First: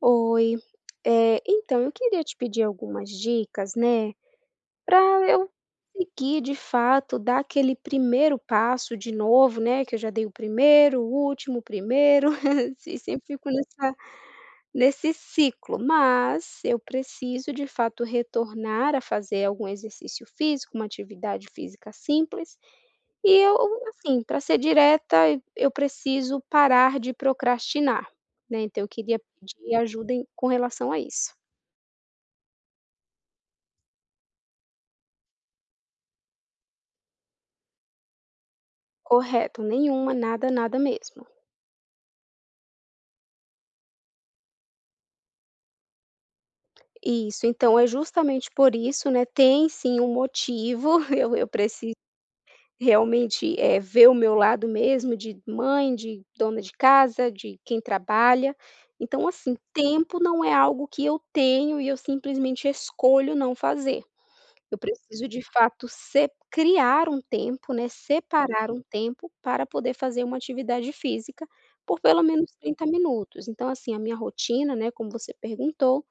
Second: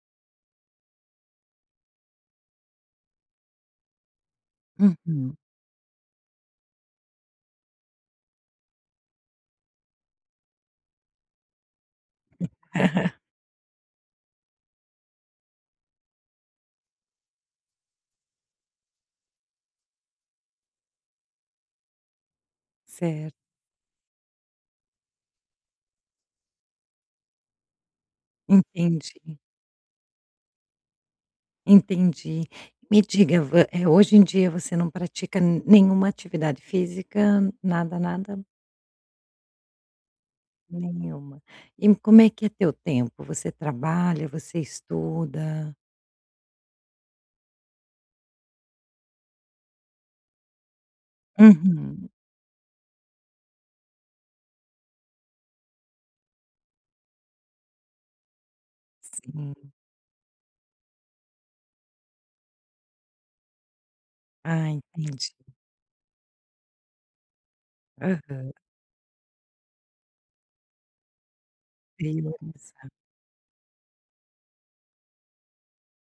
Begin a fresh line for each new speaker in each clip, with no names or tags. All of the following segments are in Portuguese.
Oi, eh, então, eu queria te pedir algumas dicas, né, pra
Uhum.
eu conseguir de fato dar aquele primeiro passo de novo, né, que eu já dei o primeiro, o último, o primeiro, assim, sempre fico nessa nesse ciclo, mas eu preciso, de fato, retornar a fazer algum exercício físico, uma atividade física simples, e
Certo.
eu, assim, para ser direta, e eu preciso parar de procrastinar, né. Então eu queria
Entendi.
pedir ajuda em com relação a isso.
Entendi, me diga, vo eh, hoje em dia você não pratica nenhuma atividade física, nada, nada?
Correto. Nenhuma, nada, nada mesmo.
Nenhuma. E como é que é teu tempo, você trabalha, você estuda?
Isso, então, é justamente por isso, né, tem sim um motivo, eu eu preciso
Uhum.
realmente, eh, ver o meu lado mesmo de mãe, de dona de casa, de quem trabalha, então, assim,
Sim.
tempo não é algo que eu tenho e eu simplesmente escolho não fazer,
Ah,
eu preciso,
entendi.
de fato, se criar um tempo né,
Aham.
separar um tempo para poder fazer uma atividade física por, pelo menos, 30
Beleza.
minutos. Então, assim, a minha rotina, né, como você perguntou,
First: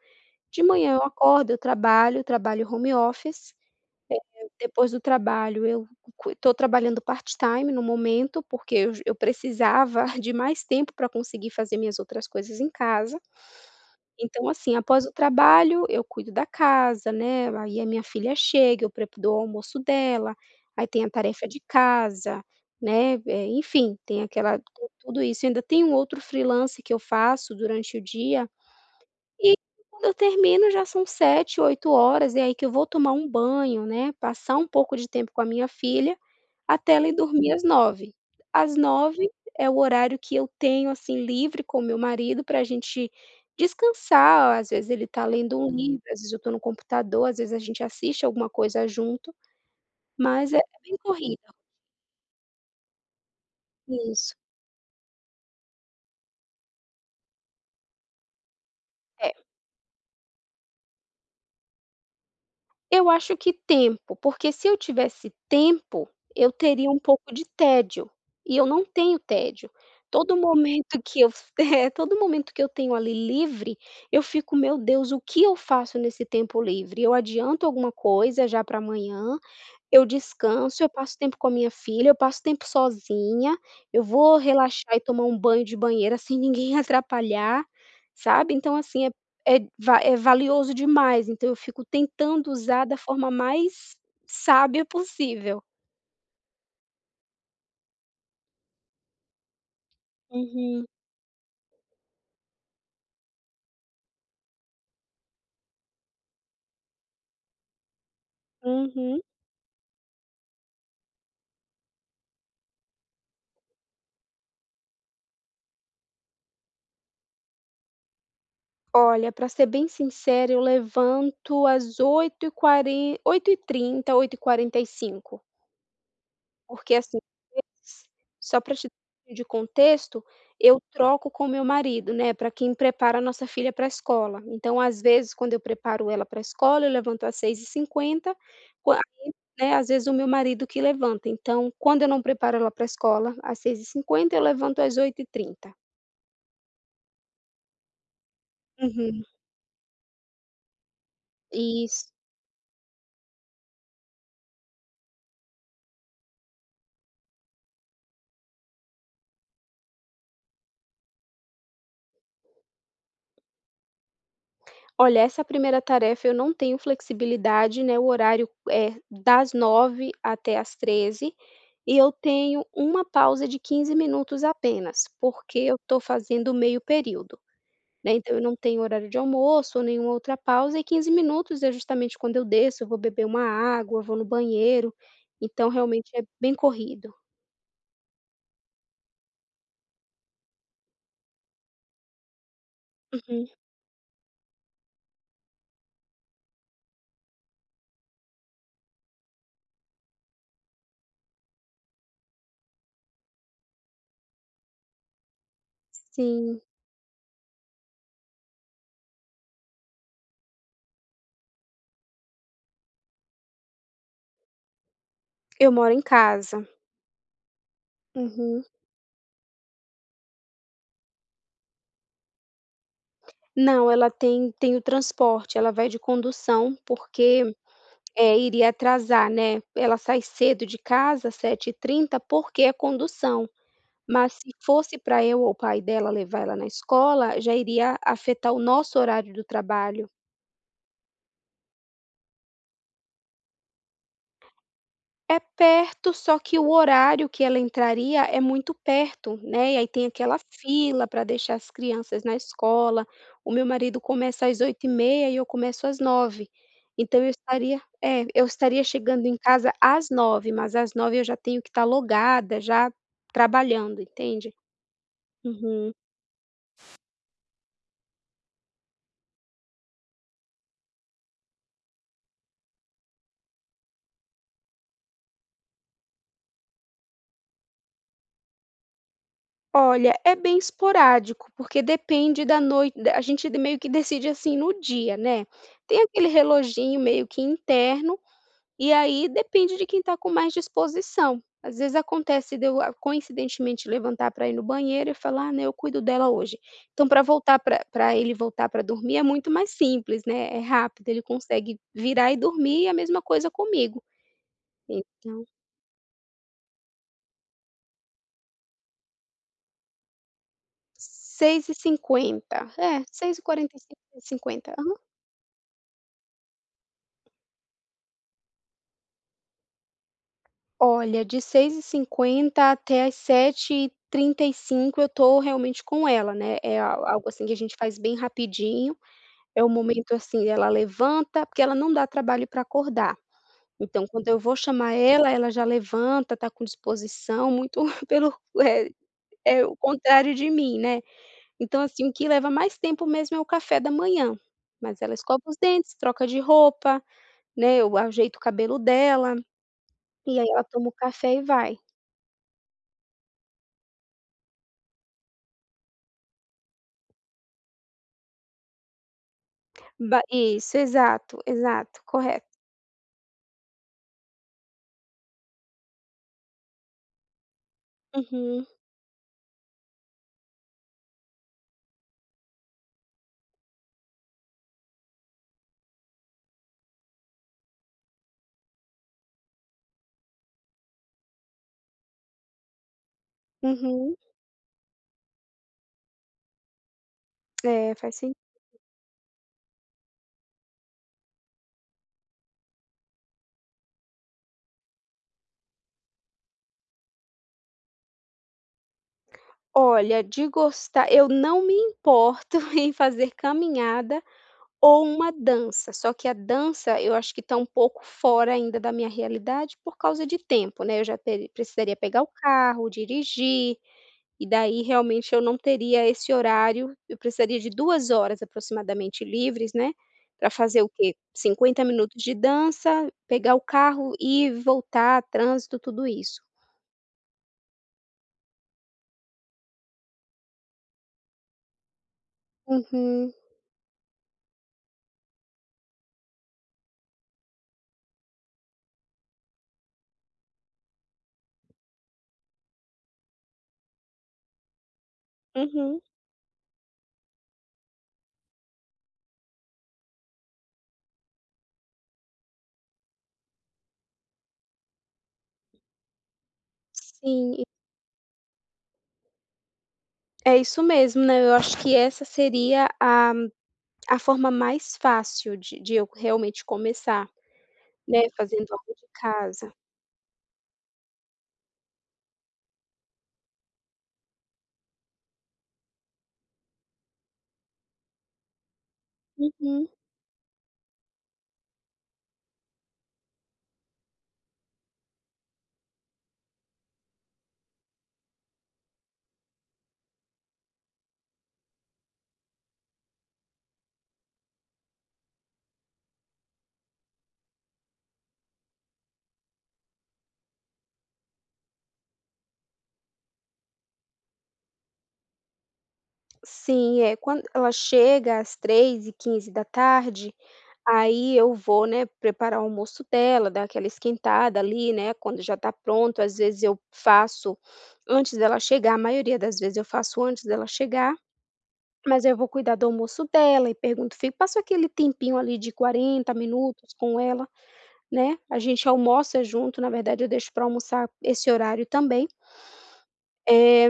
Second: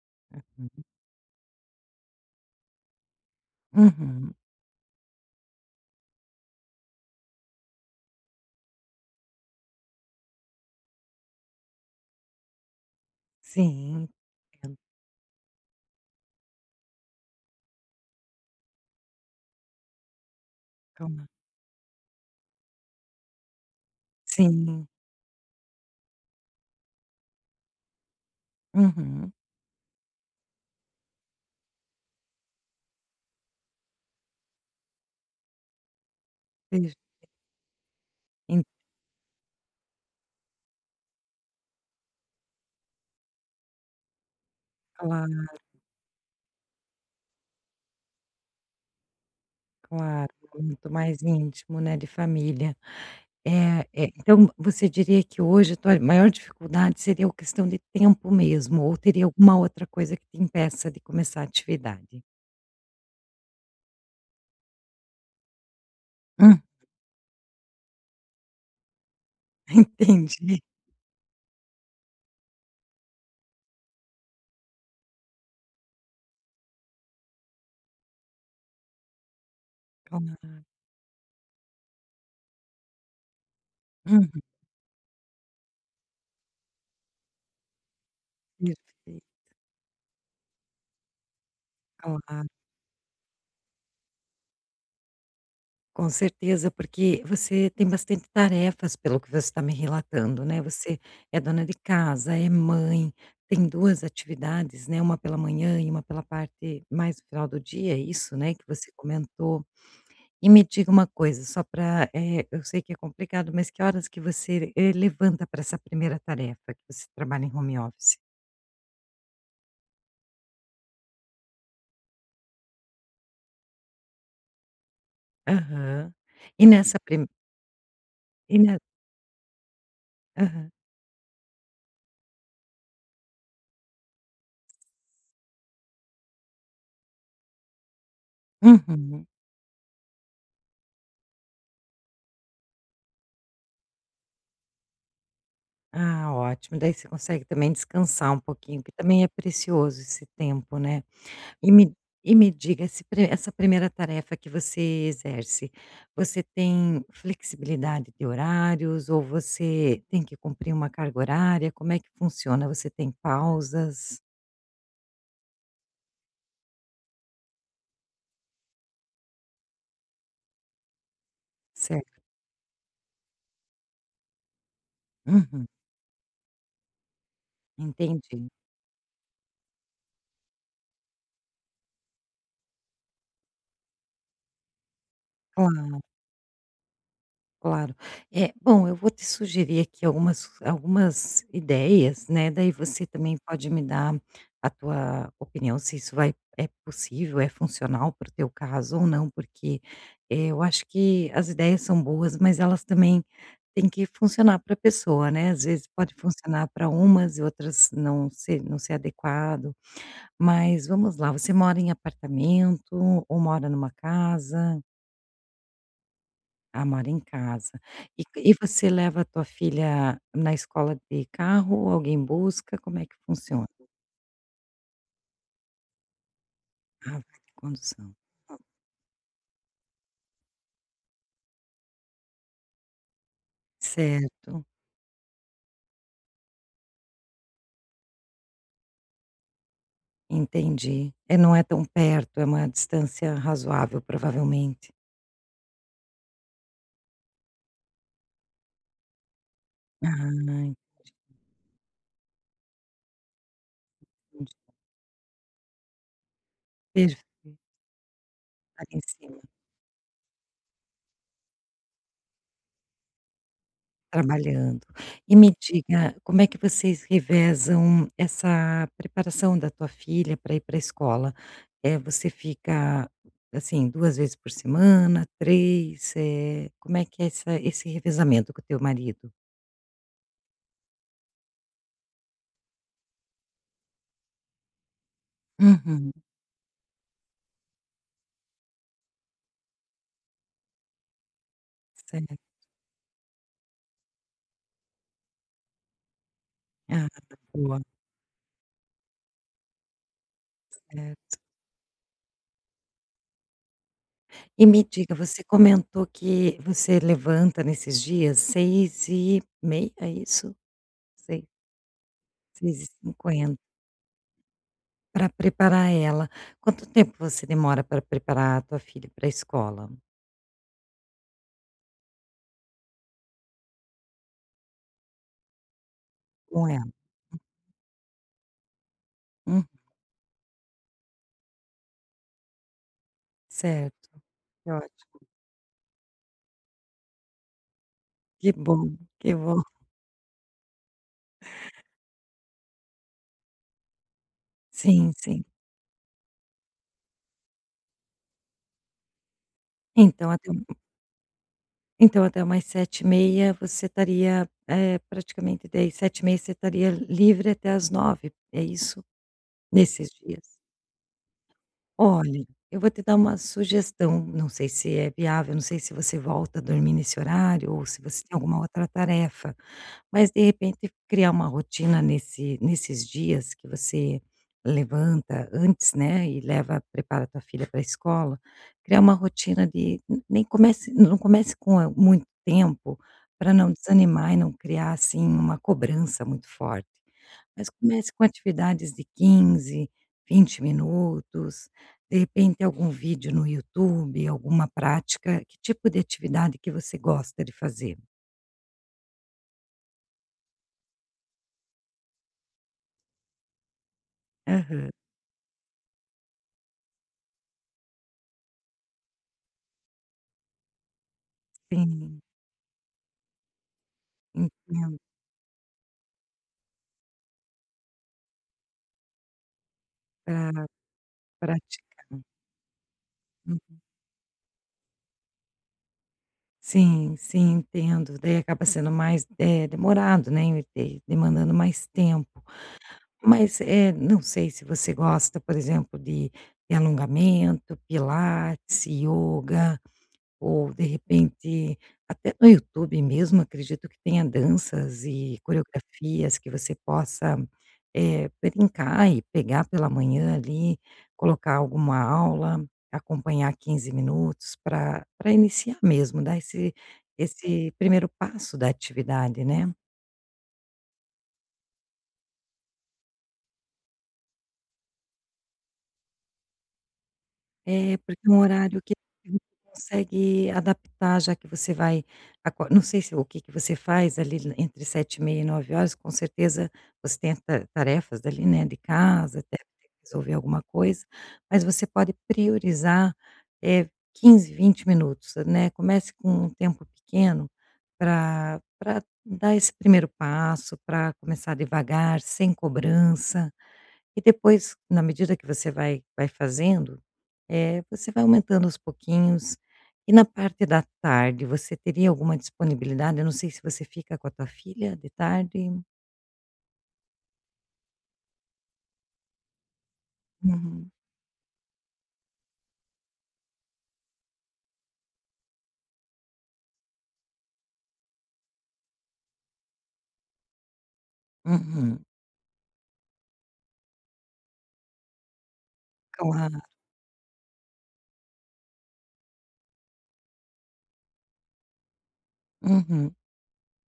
de
Uhum.
manhã eu acordo, eu trabalho, trabalho home office,
Uhum.
eh, depois do trabalho eu estou trabalhando part time, no momento, porque ju eu precisava de mais tempo pra conseguir fazer minhas outras coisas em casa,
Sim,
então,
sim.
assim, após o trabalho eu cuido da casa, né, aí a minha filha chega, eu prep dou almoço dela, aí tem a
Calma.
tarefa de casa, né, eh, enfim. Tem aquela
Sim.
tudo isso, ainda tem um outro freelancer que eu faço, durante o dia,
Uhum.
e quando eu termino já são 19:00 20:00 e aí que eu vou tomar um banho, né, passar um pouco de tempo com a minha filha,
E j
até ela ir dormir às 21:00,
En
às 21:00 é o horário que eu tenho, assim, livre com o meu marido pra gente descansar, ou às vezes ele tá
Claro.
lendo um livro, às vezes eu estou no computador, às vezes a gente assiste alguma coisa junto,
Claro,
mas é
muito
bem
mais
corrido.
íntimo, né, de família, eh eh,
Isso.
então você diria que hoje a tua maior dificuldade seria o questão de tempo mesmo, ou teria
É.
alguma outra coisa que te impeça de começar atividade?
Eu acho que tempo. Porque se eu tivesse tempo, eu
Hum.
teria um pouco de tédio, e eu não tenho tédio. Todo
Entendi.
momento que eu todo momento que eu tenho, ali, livre, eu fico: "Meu Deus, o que eu faço nesse tempo livre? Eu adianto alguma coisa já para amanhã. Eu
Calma lá.
descanso, eu passo tempo com a minha filha, eu passo tempo sozinha, eu
Uhum.
vou relaxar e tomar um banho de banheira sem ninguém atrapalhar", sabe. Então, assim, é
Perfeito.
é va é valioso demais. Então, eu fico
[unintelligible]
tentando usar da forma mais sábia possível.
Com certeza, porque você tem bastante tarefas, pelo que você tá me relatando, né.
Uhum.
Você é dona de casa, é mãe, tem 2 atividades, né, 1 pela manhã e 1 pela parte mais final do dia, é isso, né, que você
Uhum.
comentou. E me diga uma coisa, só para eh, eu sei que é complicado, mas que horas que você e levanta para essa primeira tarefa, que você trabalha em home office?
Olha, para ser bem sincera, eu levanto às 8h40, 8h30, 8h45.
Aham. E
Porque,
nessa
assim,
prim
[unintelligible] si
E
só para
ne
te de contexto.
Aham.
Eu troco com meu marido, né, para quem prepara a nossa filha para escola. Então, às vezes, quando eu preparo ela para escola eu levanto às 6h50,
Uhum.
né, às vezes, o meu marido que levanta. Então, quando eu não preparo ela para escola às 6h50 eu levanto às 8h30.
Ah, ótimo. Daí, você consegue também descansar um pouquinho. Que também
Uhum.
é precioso esse tempo, né. E me
Isso.
e me diga esse essa 1° tarefa que você exerce. Você tem flexibilidade de horários ou você tem que cumprir uma carga horária? Como é que funciona? Você tem pausas?
Olha, essa 1° tarefa, eu não tenho flexibilidade, meu horário é das 9h00 até às 13h00. E eu
Certo.
tenho 1 pausa de 15 apenas, porque
Uhum.
eu tô fazendo meio período, né. Então, eu
Entendi.
não tenho horário de almoço ou nenhuma outra pausa e 15 é, justamente, quando eu desço eu vou beber uma água, vou no banheiro. Então,
Claro.
realmente, é bem corrido.
Claro. Eh, bom, eu vou te sugerir aqui algumas algumas ideias, né, daí você também
Uhum.
pode me dar a tua opinião se isso vai é possível, é funcional para o teu caso, ou não. Porque, eh, eu acho que as ideias são boas, mas elas também têm que funcionar para a pessoa, né. Às vezes pode
Sim.
funcionar para umas e outras não ser não ser adequado. Mas, vamos lá, você mora em apartamento ou mora numa casa?
Eu moro em casa.
Ah, mora em casa, e e
Uhum.
você leva a tua filha na escola de carro ou alguém busca, como é que funciona?
Não, ela tem tem o transporte, ela vai de condução,
Ah, vai de
porque,
condução,
eh,
ok.
iria atrasar, né. Ela sai cedo de casa, 07:30, porque é condução, mas se
Certo.
fosse para eu ou o pai dela levar ela na escola, já iria afetar o nosso horário do trabalho.
Entendi, eh, não é tão perto, é uma distância razoável, provavelmente.
É perto, só que o horário que ela entraria é muito perto, né, e aí tem
Ah,
aquela
entendi.
fila para deixar as crianças na escola, o meu marido começa
Entendi.
às 08:30 e eu começo às 09:00, então eu
Perfeito.
estaria é, eu estaria chegando em
[unintelligible]
casa às 09:00, mas às 09:00 eu já tenho que estar logada já trabalhando, entende?
Trabalhando. E me
Uhum.
diga, como é que vocês revezam essa preparação da tua filha para ir para a escola? Eh, você fica, assim, 2 vezes por semana, 3, eh, como é que é essa esse revezamento com o teu marido?
Olha, é bem esporádico, porque depende da noi da a gente de meio que decide assim, no dia, né, tem
Uhum.
aquele reloginho meio que interno, e aí depende de quem tá com mais disposição, às vezes,
Certo.
acontece de eu, coincidentemente, levantar pra ir no banheiro e falar, né: "Eu cuido dela hoje".
Ah,
Então, pra voltar,
boa.
pra pra ele voltar pra dormir é muito mais simples, né, é rápido, ele
Certo.
consegue virar e dormir e a mesma coisa comigo.
E me diga, você
Então
comentou que você levanta nesses dias 6h30, é isso? 6h
6h50,
seis e
é, seis e
cinquenta.
quarenta e cinco e 50. Aham.
Pra preparar ela. Quanto tempo você demora pra preparar a tua filha pra escola?
Olha, de 6h50 até às 7h35 eu tô, realmente com ela, né,
Com
é
ela.
al algo
Hum.
assim que a gente faz bem rapidinho, é
Hum.
o momento assim, ela levanta porque ela não dá trabalho pra acordar, então,
Certo,
quando eu vou
que
chamar
ótimo.
ela, ela já levanta, tá com disposição, muito pelo
Que
o é
bom, que bom.
é o contrário de mim, né, então assim, o que leva mais tempo mesmo é o café da manhã, mas
Sim,
ela escova
sim.
os dentes, troca de roupa, né, eu ajeito o cabelo dela,
Então,
e aí
até um
ela toma o café e vai.
Então, até umas 7h30 você estaria, eh, praticamente de 7h30 você estaria livre até às 9h, é isso, nesses
Ba
dias?
isso. Exato, exato. Correto.
Olhe, eu vou te dar uma sugestão, não sei se é viável, não sei se você volta a dormir nesse horário ou se você tem alguma
Uhum.
outra tarefa, mas, de repente, criar uma rotina nesse nesses dias que você levanta antes, né, e leva prepara tua filha para escola, criar uma rotina de nem comece não comece com a muito tempo pra não
Uhum.
desanimar e não criar assim, uma cobrança muito forte. Mas
É,
comece
faz
com
sentido.
atividades de 15, 20 minutos, de repente algum vídeo no YouTube, alguma prática. Que tipo de atividade que você gosta de fazer?
Olha, de gostar eu não me importo em fazer caminhada
Aham.
ou uma dança, só que a dança eu acho que está um pouco fora ainda da minha realidade, por causa de tempo, né. Eu já teri precisaria
Sim.
pegar o carro, dirigir, e daí
Entendo.
realmente eu não teria esse horário. Eu precisaria de 2 horas aproximadamente livres, né, para
Aham,
fazer o quê? 50
praticar.
minutos de dança, pegar o
Uhum.
carro e voltar, trânsito, tudo isso.
Sim, sim. Entendo, daí acaba sendo mais, eh, demorado, né, de demandando mais tempo.
Uhum.
Mas, eh, não sei se você gosta, por exemplo, de de alongamento, pilates, ioga, ou, de repente, até no YouTube mesmo, acredito que tenha danças e
Uhum.
coreografias que você possa, eh, brincar e pegar pela manhã, ali, colocar alguma aula, acompanhar 15 minutos pra pra iniciar mesmo, dar esse
Sim.
esse primeiro passo da atividade, né.
É isso mesmo, né, eu acho que essa seria a a forma mais fácil de de eu realmente começar,
É,
né,
porque um
fazendo
horário que
aula de
[unintelligible]
casa.
consegue adaptar, já que você vai acor não sei se o que que você faz, ali, entre 7h30 e 9h, com certeza ostenta tarefas, ali, né, de casa, até
Uhum.
[unintelligible] resolver alguma coisa. Mas você pode priorizar, eh, 15, 20 minutos, né, comece com um tempo pequeno pra pra dar esse primeiro passo, pra começar devagar, sem cobrança. E depois, na medida que você vai vai fazendo, eh, você vai aumentando aos pouquinhos. E na parte da tarde, você teria alguma disponibilidade? Eu não sei se você fica com a tua filha de tarde.
Sim, eh, quando ela chega, às 15h15,
Uhum.
aí eu vou, né, preparar o almoço dela, dar aquela esquentada, ali, né, quando já está pronto. Às vezes eu faço antes dela chegar a maioria das vezes eu faço antes dela chegar,
Uhum.
mas eu vou cuidar do almoço dela e pergunto fico passa aquele tempinho ali de 40
Claro.
minutos com ela, né. A gente almoça junto, na verdade eu deixo pra almoçar esse horário também.
Uhum.
Eh,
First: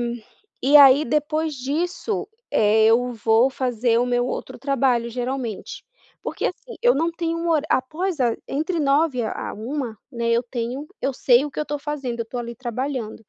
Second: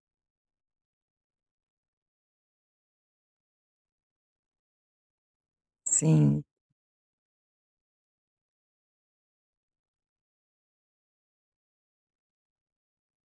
e aí depois disso, eh, eu vou fazer o meu outro trabalho, geralmente.
Sim.
Porque, assim, eu não tenho um horá após a entre 9h a 13h, né, eu tenho eu sei o que eu estou fazendo, eu estou ali trabalhando.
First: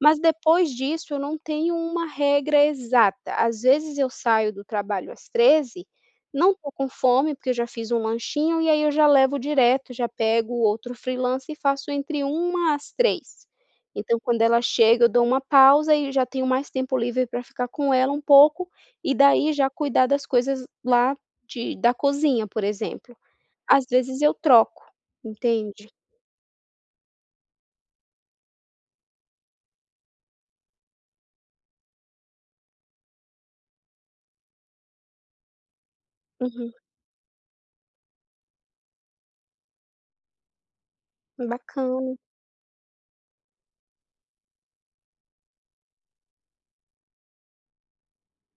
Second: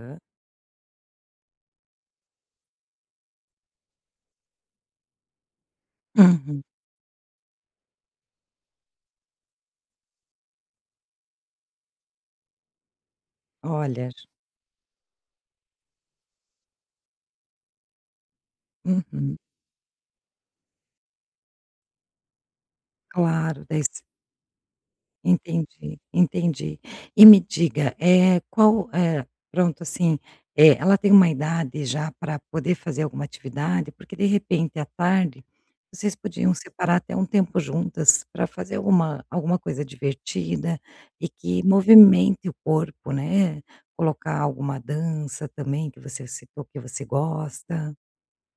Mas depois disso eu não tenho uma regra exata. Às vezes eu saio do trabalho às 13h, não
Uhum.
estou com fome, porque eu já fiz um lanchinho, e aí eu já levo direto, já pego outro freelancer e faço entre 13h às 15h.
Olha
Então quando ela chega, eu dou uma pausa e já tenho mais tempo livre pra ficar com ela um pouco, e
Uhum.
daí já cuidar das coisas lá de da cozinha, por exemplo.
Claro,
Às
des
vezes eu troco, entende?
Entendi, entendi. E me diga, eh, qual, eh, pronto, assim, eh, ela tem uma idade já pra poder fazer alguma atividade? Porque, de repente, à tarde, vocês podiam
Uhum.
separar até um tempo juntas pra fazer alguma alguma coisa divertida e
Hum,
que
bacana.
movimente o corpo, né. Colocar alguma dança também que você citou que você gosta.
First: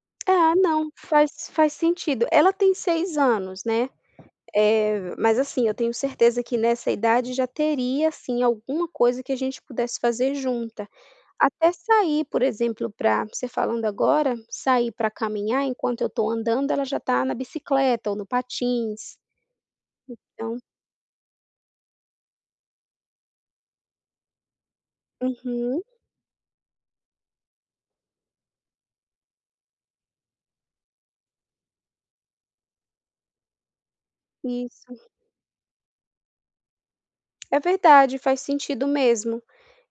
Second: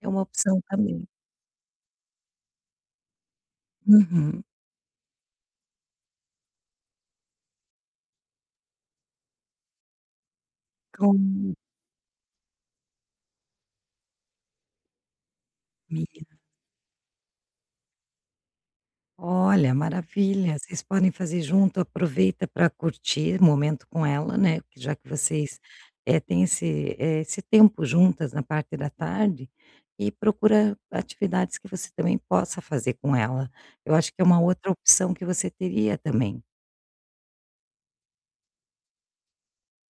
É uma
É,
opção
não,
também.
faz faz sentido. Ela tem 6 anos, né,
Uhum.
eh, mas, assim, eu tenho certeza que nessa idade já teria, assim, alguma coisa que a gente pudesse fazer junta.
Com um
Até sair, por exemplo, pra você falando agora, sair pra caminhar, enquanto eu estou
Menina
andando, ela já está na bicicleta ou no patins,
Olha, maravilha.
então
Vocês podem fazer junto, aproveita pra curtir o momento com ela, né, porque já que vocês,
Uhum.
eh, têm esse, eh, tempo juntas na parte da tarde, e procura atividades que você também possa fazer com ela. Eu acho que é uma outra
Isso.
opção que você teria também.
É verdade. Faz sentido mesmo.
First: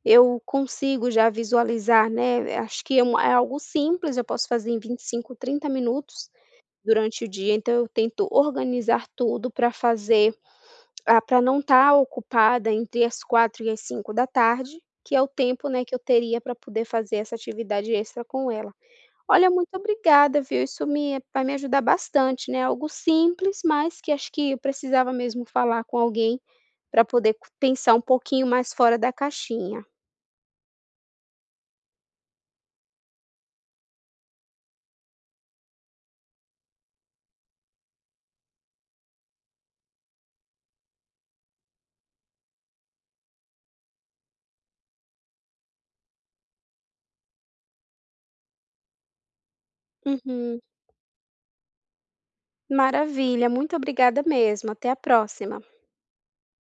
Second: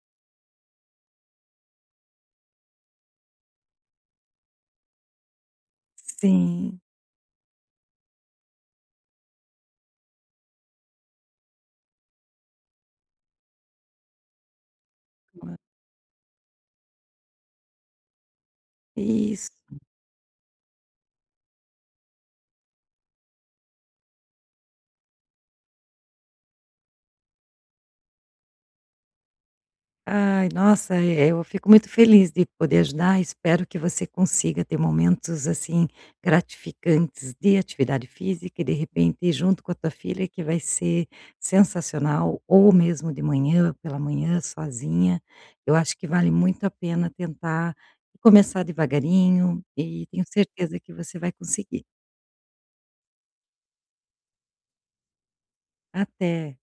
Eu consigo já visualizar, né, acho que é uma é algo simples, eu posso fazer em 25, 30 minutos,
Sim.
durante o dia. Então eu tento organizar tudo pra fazer ah, pra não estar ocupada entre as 16h e as 17h da tarde, que é o
Não é.
tempo, né, que eu teria pra poder fazer essa atividade extra com ela. Olha,
Isso.
muito obrigada, viu. Isso me vai me ajudar bastante, né, algo simples, mas que acho que eu precisava mesmo falar com alguém pra poder pensar um pouquinho mais fora da caixinha.
Ai, nossa, eh, eu fico muito feliz de poder ajudar. Espero que você consiga ter momentos, assim, gratificantes de atividade física e de repente ir junto com a tua filha, que vai ser sensacional. Ou mesmo de manhã, pela manhã, sozinha, eu acho que vale muito a pena tentar começar devagarinho e tenho
Uhum.
certeza que você vai conseguir.
Maravilha. Muito obrigada mesmo. Até a próxima.
Até.